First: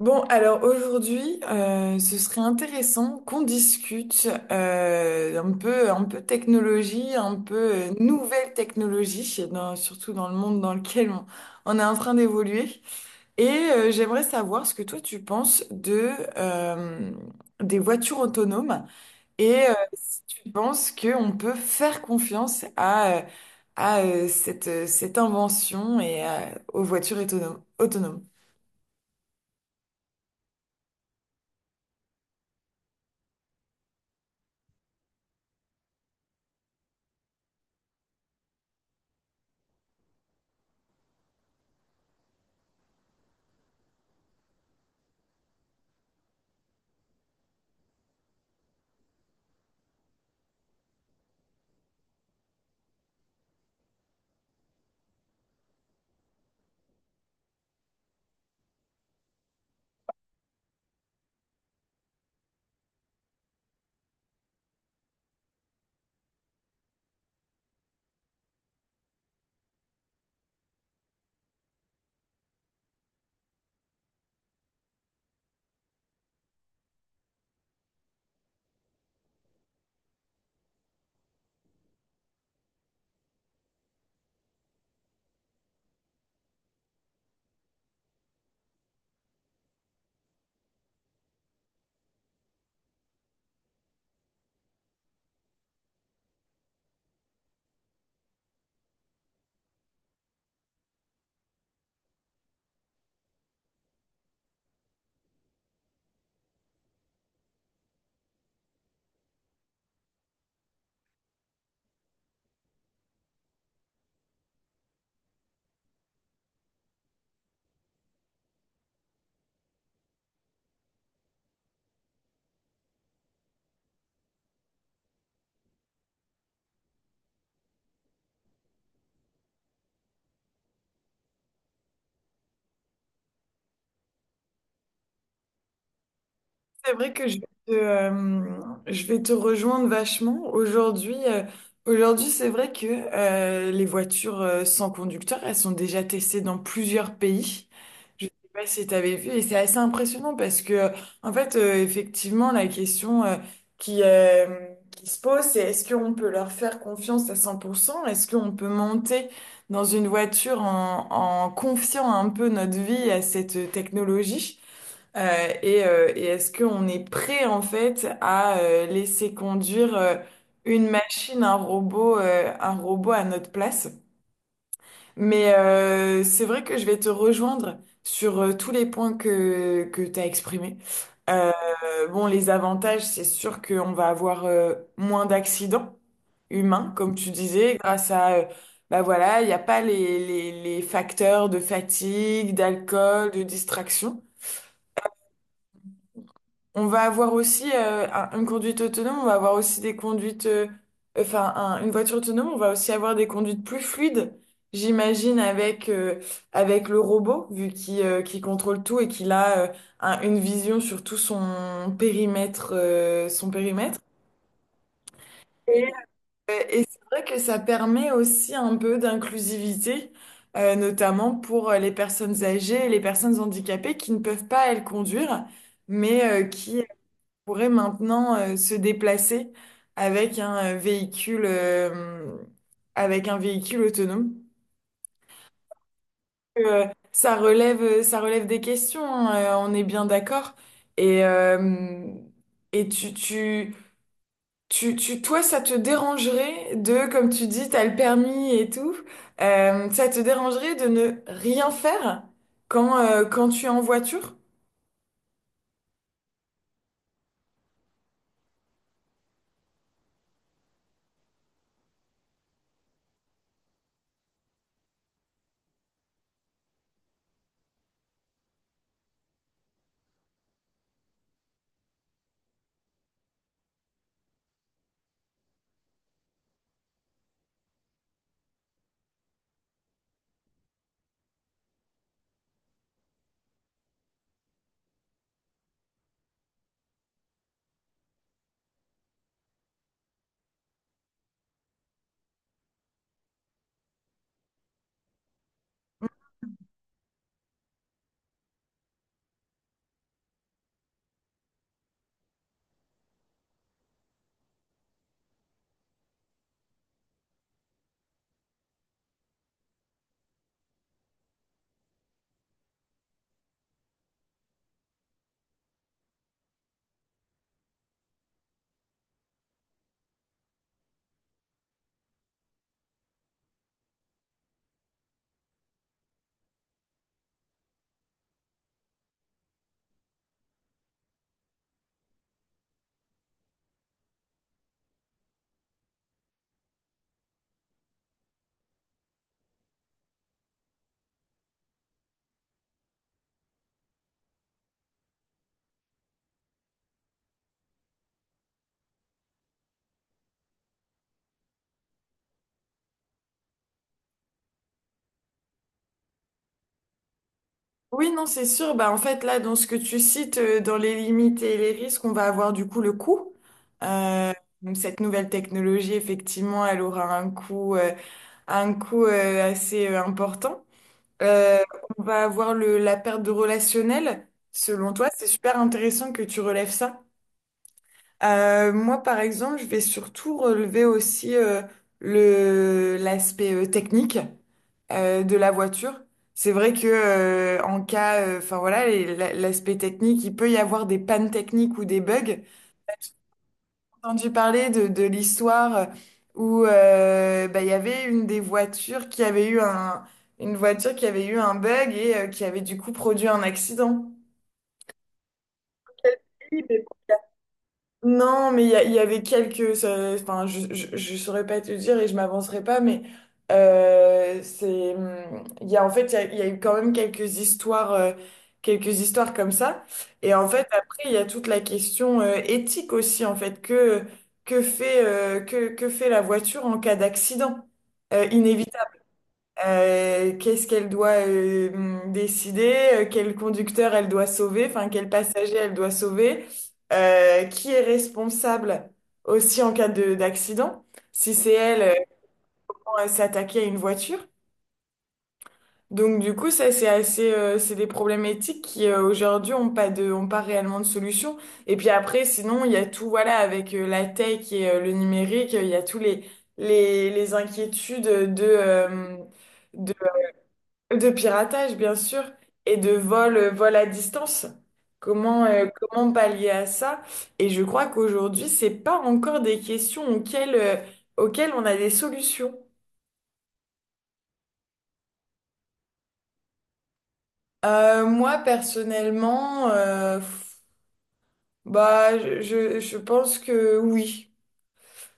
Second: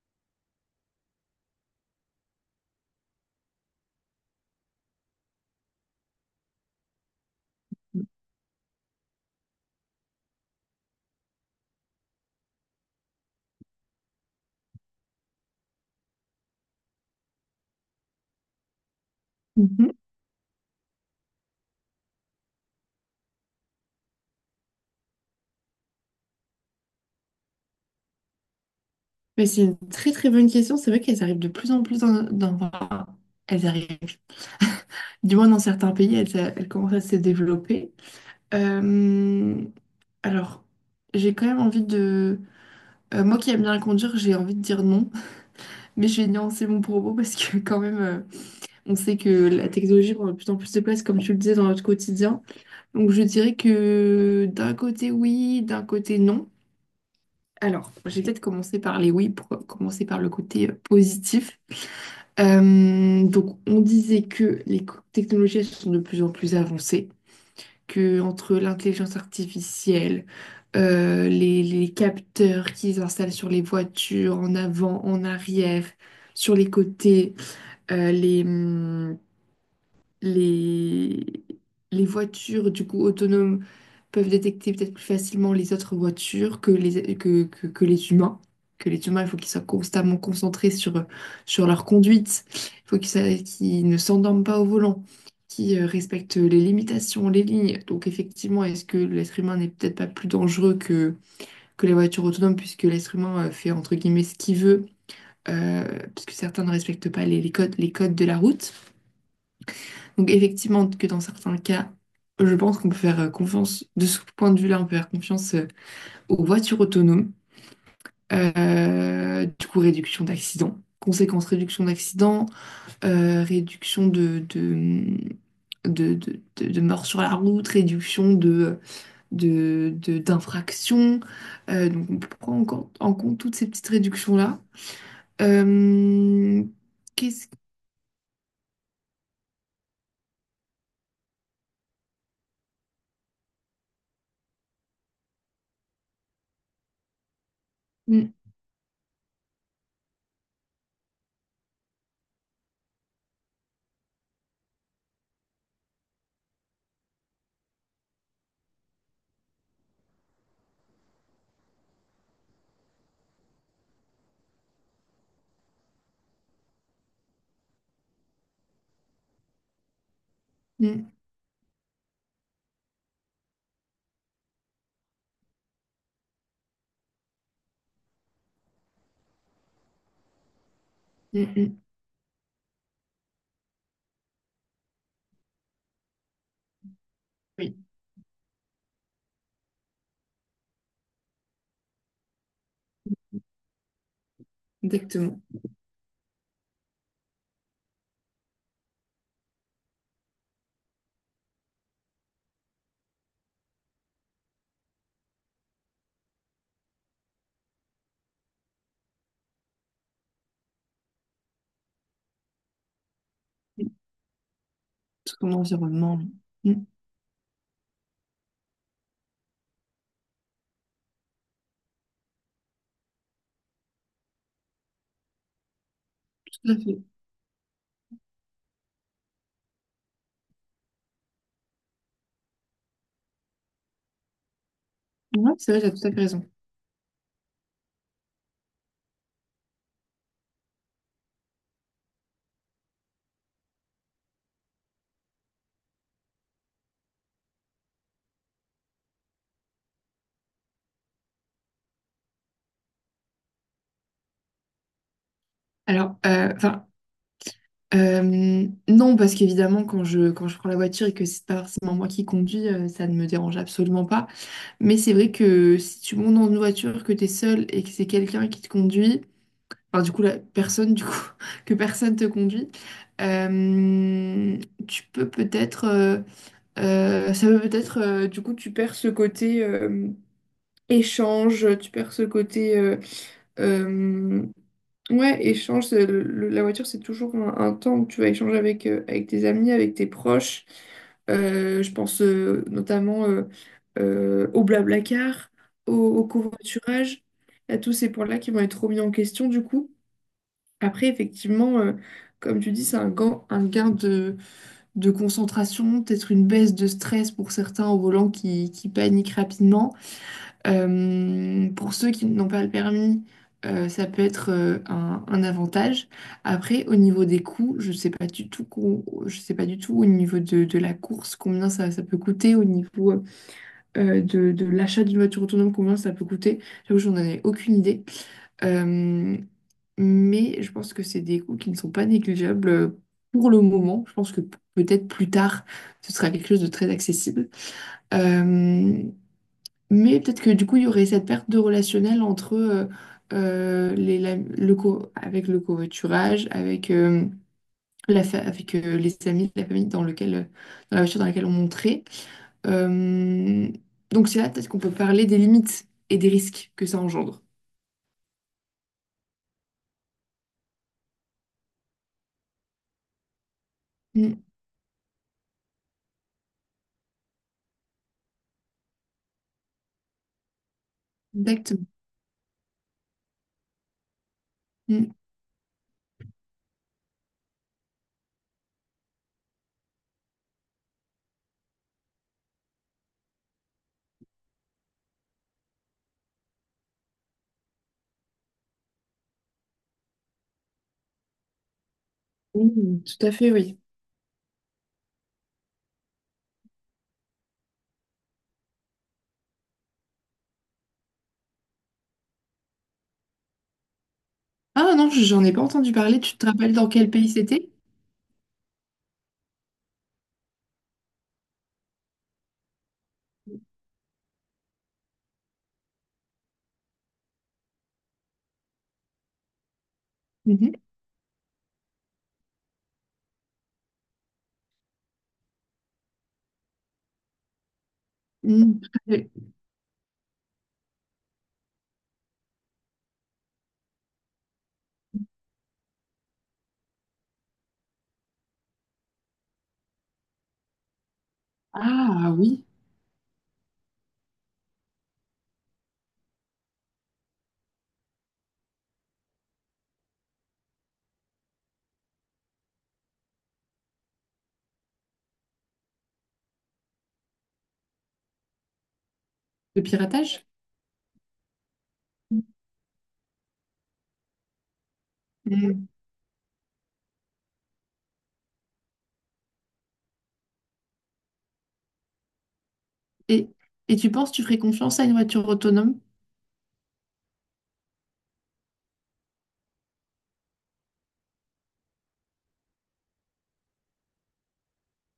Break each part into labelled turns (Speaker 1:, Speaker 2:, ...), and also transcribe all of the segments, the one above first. Speaker 1: Bon, alors aujourd'hui, ce serait intéressant qu'on discute un peu technologie, un peu nouvelle technologie, surtout dans le monde dans lequel on est en train d'évoluer. Et j'aimerais savoir ce que toi tu penses de euh, des voitures autonomes et
Speaker 2: Mhm.
Speaker 1: si tu penses qu'on peut faire confiance à cette invention et aux voitures autonomes.
Speaker 2: Mais c'est une très très bonne question. C'est vrai qu'elles arrivent de plus en plus dans, enfin, elles arrivent. Du moins dans certains pays, elles, elles commencent à se développer. Euh, alors, j'ai quand même envie de. Moi qui aime bien conduire, j'ai envie de dire non. Mais je vais nuancer mon propos parce que quand même, on sait que la technologie prend de plus en plus de place, comme tu le disais, dans notre quotidien. Donc je dirais que d'un côté oui, d'un côté non. Alors, j'ai peut-être commencé par les oui pour commencer par le côté positif. Donc, on disait que les technologies elles sont de plus en plus avancées, que entre l'intelligence artificielle, les capteurs qu'ils installent sur les voitures, en avant, en arrière, sur les côtés, euh, les, hum, les, les voitures du coup autonomes peuvent détecter peut-être plus facilement les autres voitures que les humains. Que les humains, il faut qu'ils soient constamment concentrés sur leur conduite. Il faut qu'ils ne s'endorment pas au volant, qu'ils respectent les limitations, les lignes. Donc effectivement, est-ce que l'être humain n'est peut-être pas plus dangereux que les voitures autonomes, puisque l'être humain fait entre guillemets ce qu'il veut, euh, puisque certains ne respectent pas les codes, les codes de la route. Donc effectivement que dans certains cas, je pense qu'on peut faire confiance, de ce point de vue-là, on peut faire confiance aux voitures autonomes, du coup réduction d'accidents, conséquence réduction d'accidents, réduction de morts sur la route, réduction d'infractions. Donc on prend en compte toutes ces petites réductions-là. Euh,
Speaker 1: C'est vrai que je vais
Speaker 2: qu'est-ce...
Speaker 1: je vais te rejoindre vachement. Aujourd'hui, aujourd'hui, c'est vrai que les voitures sans conducteur, elles sont déjà testées dans plusieurs pays. Je sais
Speaker 2: Mm,
Speaker 1: pas si tu avais vu, et c'est assez impressionnant parce que, en fait, effectivement, la question qui, euh, qui se pose, c'est est-ce qu'on peut leur faire confiance à 100%. Est-ce qu'on peut monter dans une voiture en confiant un peu notre vie à cette technologie? Et et est-ce qu'on est prêt en fait à laisser conduire une
Speaker 2: mm,
Speaker 1: machine, un robot à notre place? Mais c'est vrai que je vais te rejoindre sur tous les points que tu as exprimés. Euh,
Speaker 2: mm, mm.
Speaker 1: bon, les avantages, c'est sûr qu'on va avoir moins d'accidents humains, comme tu disais,
Speaker 2: Oui,
Speaker 1: grâce bah voilà, il n'y a pas les facteurs de fatigue, d'alcool, de distraction.
Speaker 2: exactement.
Speaker 1: On va avoir aussi une conduite autonome, on va avoir aussi des conduites, enfin une voiture autonome, on va aussi avoir des conduites plus fluides, j'imagine, avec le robot, vu qu'il contrôle tout et qu'il a une vision sur tout son périmètre, son périmètre.
Speaker 2: Tout mon
Speaker 1: Et,
Speaker 2: environnement. Mm,
Speaker 1: et c'est vrai que ça permet aussi un peu d'inclusivité, notamment pour les personnes âgées et les personnes handicapées qui ne peuvent pas, elles, conduire, mais
Speaker 2: tout à
Speaker 1: qui
Speaker 2: fait.
Speaker 1: pourrait maintenant se déplacer avec avec un véhicule autonome.
Speaker 2: Ouais, c'est vrai, t'as tout à fait raison.
Speaker 1: Euh, Ça relève, ça relève des questions, hein, on est bien d'accord. Et, euh, et toi, ça te dérangerait de, comme tu dis, t'as le permis et tout, ça te dérangerait de ne rien faire quand, quand tu es en voiture?
Speaker 2: Alors, enfin, non, parce qu'évidemment, quand je prends la voiture et que c'est pas forcément moi qui conduis, ça ne me dérange absolument pas. Mais c'est vrai que si tu montes dans une voiture, que tu es seul et que c'est quelqu'un qui te conduit, enfin, du coup, la personne, du coup, que personne te conduit, euh, tu peux peut-être, ça peut peut-être, du coup, tu perds ce côté. Échange, tu perds ce côté... euh, ouais, échange, c'est la voiture, c'est toujours un temps où tu vas échanger avec tes amis, avec tes proches. Je pense notamment au Blablacar, au covoiturage, à tous ces points-là qui vont être remis en question du coup. Après, effectivement, comme tu dis, c'est un gain de concentration, peut-être une baisse de stress pour certains au volant qui paniquent rapidement. Pour ceux qui n'ont pas le permis, ça peut être un avantage. Après, au niveau des coûts, je ne sais pas du tout, je sais pas du tout au niveau de la course, combien ça peut coûter, au niveau de l'achat d'une voiture autonome, combien ça peut coûter. J'avoue, j'en ai aucune idée. Euh, mais je pense que c'est des coûts qui ne sont pas négligeables pour le moment. Je pense que peut-être plus tard, ce sera quelque chose de très accessible. Euh, mais peut-être que du coup, il y aurait cette perte de relationnel entre les, la- le co- avec le covoiturage, avec, les amis, la famille dans la voiture dans laquelle on montrait. Euh, donc c'est là peut-être qu'on peut parler des limites et des risques que ça engendre.
Speaker 1: Oui, non, c'est sûr. Bah, en fait, là, dans ce que tu cites, dans les limites et les risques, on va avoir du coup le coût. Euh,
Speaker 2: Mm,
Speaker 1: donc, cette nouvelle technologie, effectivement, elle aura un coût assez important. Euh,
Speaker 2: exactement.
Speaker 1: on va avoir la perte de relationnel. Selon toi,
Speaker 2: Mm,
Speaker 1: c'est super intéressant que tu relèves ça. Moi, par exemple, je vais surtout relever aussi le l'aspect technique de la voiture. C'est vrai que enfin voilà, l'aspect technique, il peut y avoir des pannes techniques ou des bugs. J'ai
Speaker 2: mm, tout à fait, oui.
Speaker 1: entendu parler de l'histoire où bah, il y avait une des voitures qui avait eu un une voiture qui avait eu un bug et qui avait du coup produit un accident.
Speaker 2: Ah non, j'en ai pas entendu parler. Tu te rappelles dans quel pays c'était?
Speaker 1: Non, mais il y avait quelques. Enfin, je saurais pas te dire et je m'avancerai pas, mais c'est. Il y a en fait, il y a eu quand même quelques histoires comme ça. Et en fait,
Speaker 2: Mhm.
Speaker 1: après, il y a toute la question éthique aussi, en fait, que fait la voiture en cas d'accident
Speaker 2: Mm,
Speaker 1: inévitable.
Speaker 2: tout à fait.
Speaker 1: Qu'est-ce qu'elle doit décider, quel conducteur elle doit sauver, enfin quel passager elle doit sauver, qui est responsable aussi en cas de d'accident, si c'est elle
Speaker 2: Ah oui,
Speaker 1: quand elle s'est attaquée à une voiture. Donc du coup, ça c'est assez, c'est des problèmes éthiques qui aujourd'hui ont pas de, ont pas réellement de solution. Et puis après, sinon il y a tout, voilà, avec la tech et le numérique, il y a tous les inquiétudes de euh,
Speaker 2: le piratage?
Speaker 1: de piratage, bien sûr, et de vol, vol à distance. Comment, comment pallier à ça? Et je crois qu'aujourd'hui, c'est pas encore des questions auxquelles, auxquelles on a des solutions.
Speaker 2: Et, et, tu penses que tu ferais confiance à une voiture autonome?
Speaker 1: Moi, personnellement, bah, je pense que oui.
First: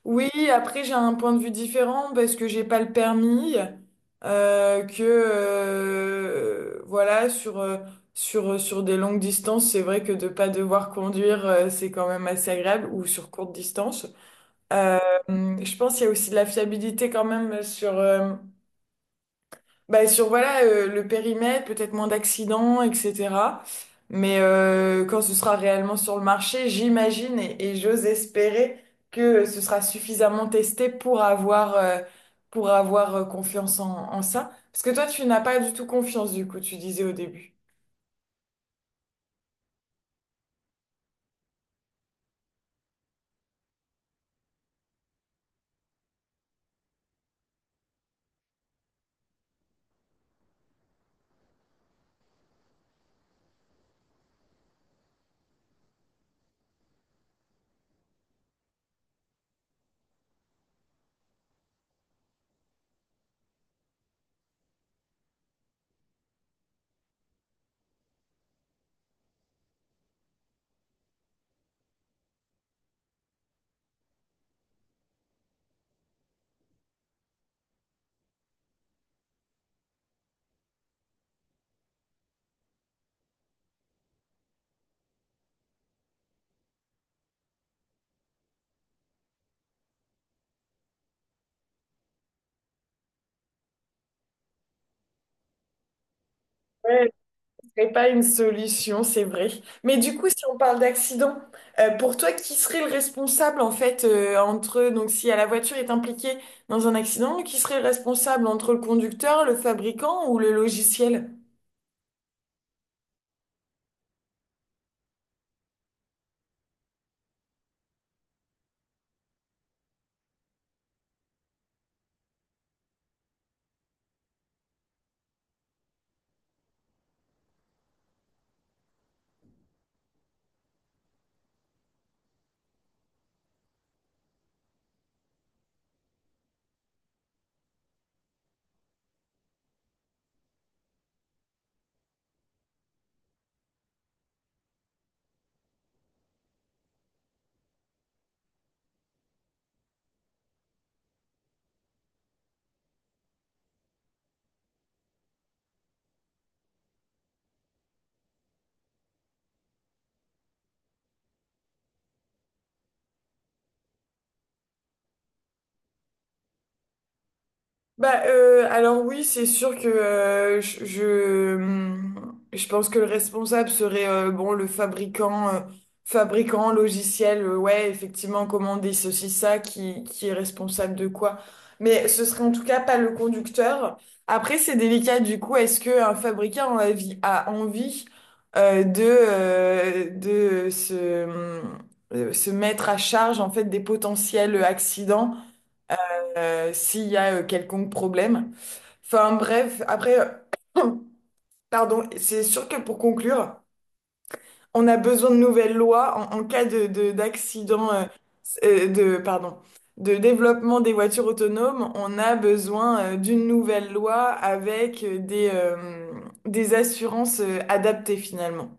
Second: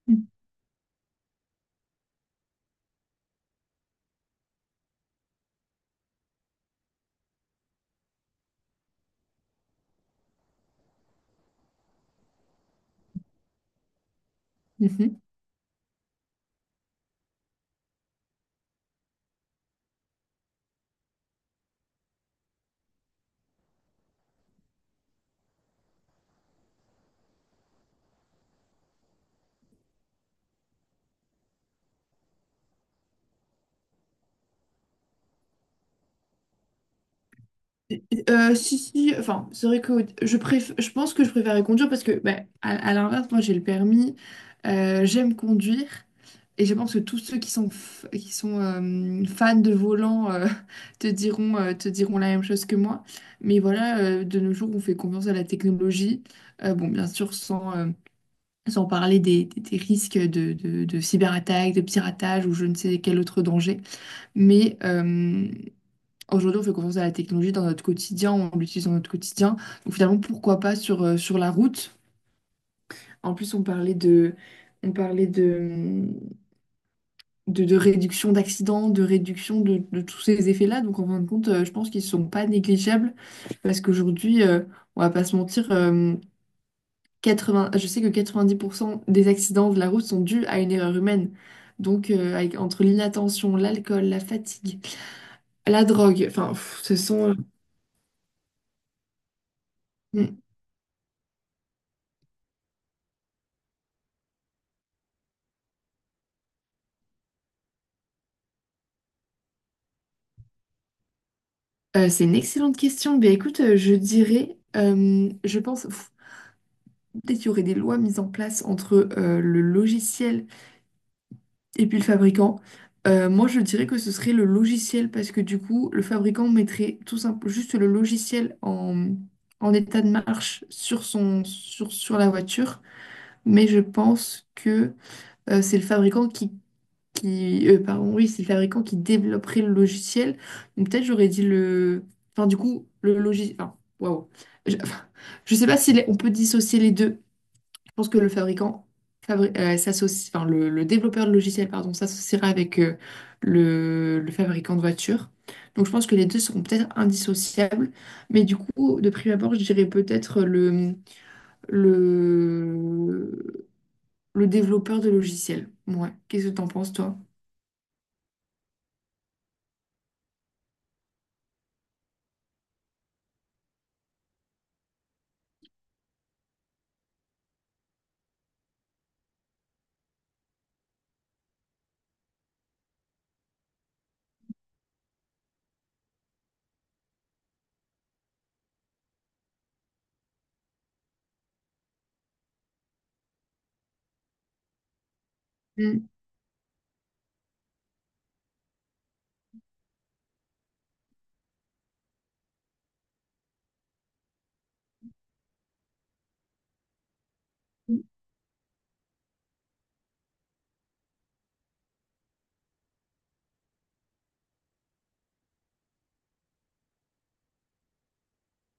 Speaker 1: Oui, après j'ai un point de vue différent parce que j'ai pas le permis, que voilà sur sur des longues distances, c'est vrai que de pas devoir conduire c'est quand même assez agréable ou sur courte distance. Euh,
Speaker 2: Mhm.
Speaker 1: je pense qu'il y a aussi de la fiabilité quand même sur bah, sur voilà le périmètre, peut-être moins d'accidents, etc. Mais quand ce sera réellement sur le marché, j'imagine et j'ose espérer que ce sera suffisamment testé pour avoir confiance en ça. Parce que toi, tu n'as pas du tout confiance du coup, tu disais au début.
Speaker 2: Si, si, enfin, c'est vrai que je pense que je préférais conduire parce que, ben, à l'inverse, moi j'ai le permis, j'aime conduire et je pense que tous ceux qui sont fans de volant te diront la même chose que moi. Mais voilà, de nos jours, on fait confiance à la technologie. Bon, bien sûr, sans parler des risques de cyberattaque, de piratage ou je ne sais quel autre danger. Mais aujourd'hui, on fait confiance à la technologie dans notre quotidien, on l'utilise dans notre quotidien. Donc finalement, pourquoi pas sur la route? En plus, on parlait de réduction d'accidents, de réduction de tous ces effets-là. Donc en fin de compte, je pense qu'ils ne sont pas négligeables parce qu'aujourd'hui, on va pas se mentir, 80, je sais que 90% des accidents de la route sont dus à une erreur humaine. Donc entre l'inattention, l'alcool, la fatigue, la drogue, enfin, pff, ce sont...
Speaker 1: Serait pas une solution, c'est vrai. Mais du coup,
Speaker 2: euh,
Speaker 1: si on parle d'accident, pour toi, qui serait le responsable en fait entre donc si la voiture est impliquée dans un accident, qui serait le responsable entre le conducteur, le fabricant ou le logiciel?
Speaker 2: c'est une excellente question. Ben, écoute, je dirais, je pense, pff, peut-être qu'il y aurait des lois mises en place entre le logiciel et puis le fabricant. Moi, je dirais que ce serait le logiciel parce que du coup, le fabricant mettrait tout simple, juste le logiciel en état de marche sur la voiture. Mais je pense que c'est le fabricant pardon, oui, c'est le fabricant qui développerait le logiciel. Donc peut-être j'aurais dit enfin du coup le logiciel. Enfin, waouh. Enfin, je sais pas si on peut dissocier les deux. Je pense que le fabricant s'associe, enfin le développeur de logiciel, pardon, s'associera avec le fabricant de voiture. Donc je pense que les deux seront peut-être indissociables. Mais du coup, de prime abord, je dirais peut-être le, le développeur de logiciel. Ouais. Qu'est-ce que t'en penses, toi?
Speaker 1: Bah, alors oui, c'est sûr que je pense que le responsable serait bon le fabricant fabricant logiciel ouais effectivement commander ceci ça qui est responsable de quoi, mais ce serait en tout cas pas le conducteur. Après c'est délicat du coup, est-ce que un fabricant a envie, a envie de se se mettre à charge en fait des potentiels accidents
Speaker 2: Mm.
Speaker 1: s'il y a quelconque problème. Enfin bref, après, pardon, c'est sûr que pour conclure, on a besoin de nouvelles lois en cas de, d'accident, pardon, de développement des voitures autonomes, on a besoin d'une nouvelle loi avec des assurances adaptées finalement.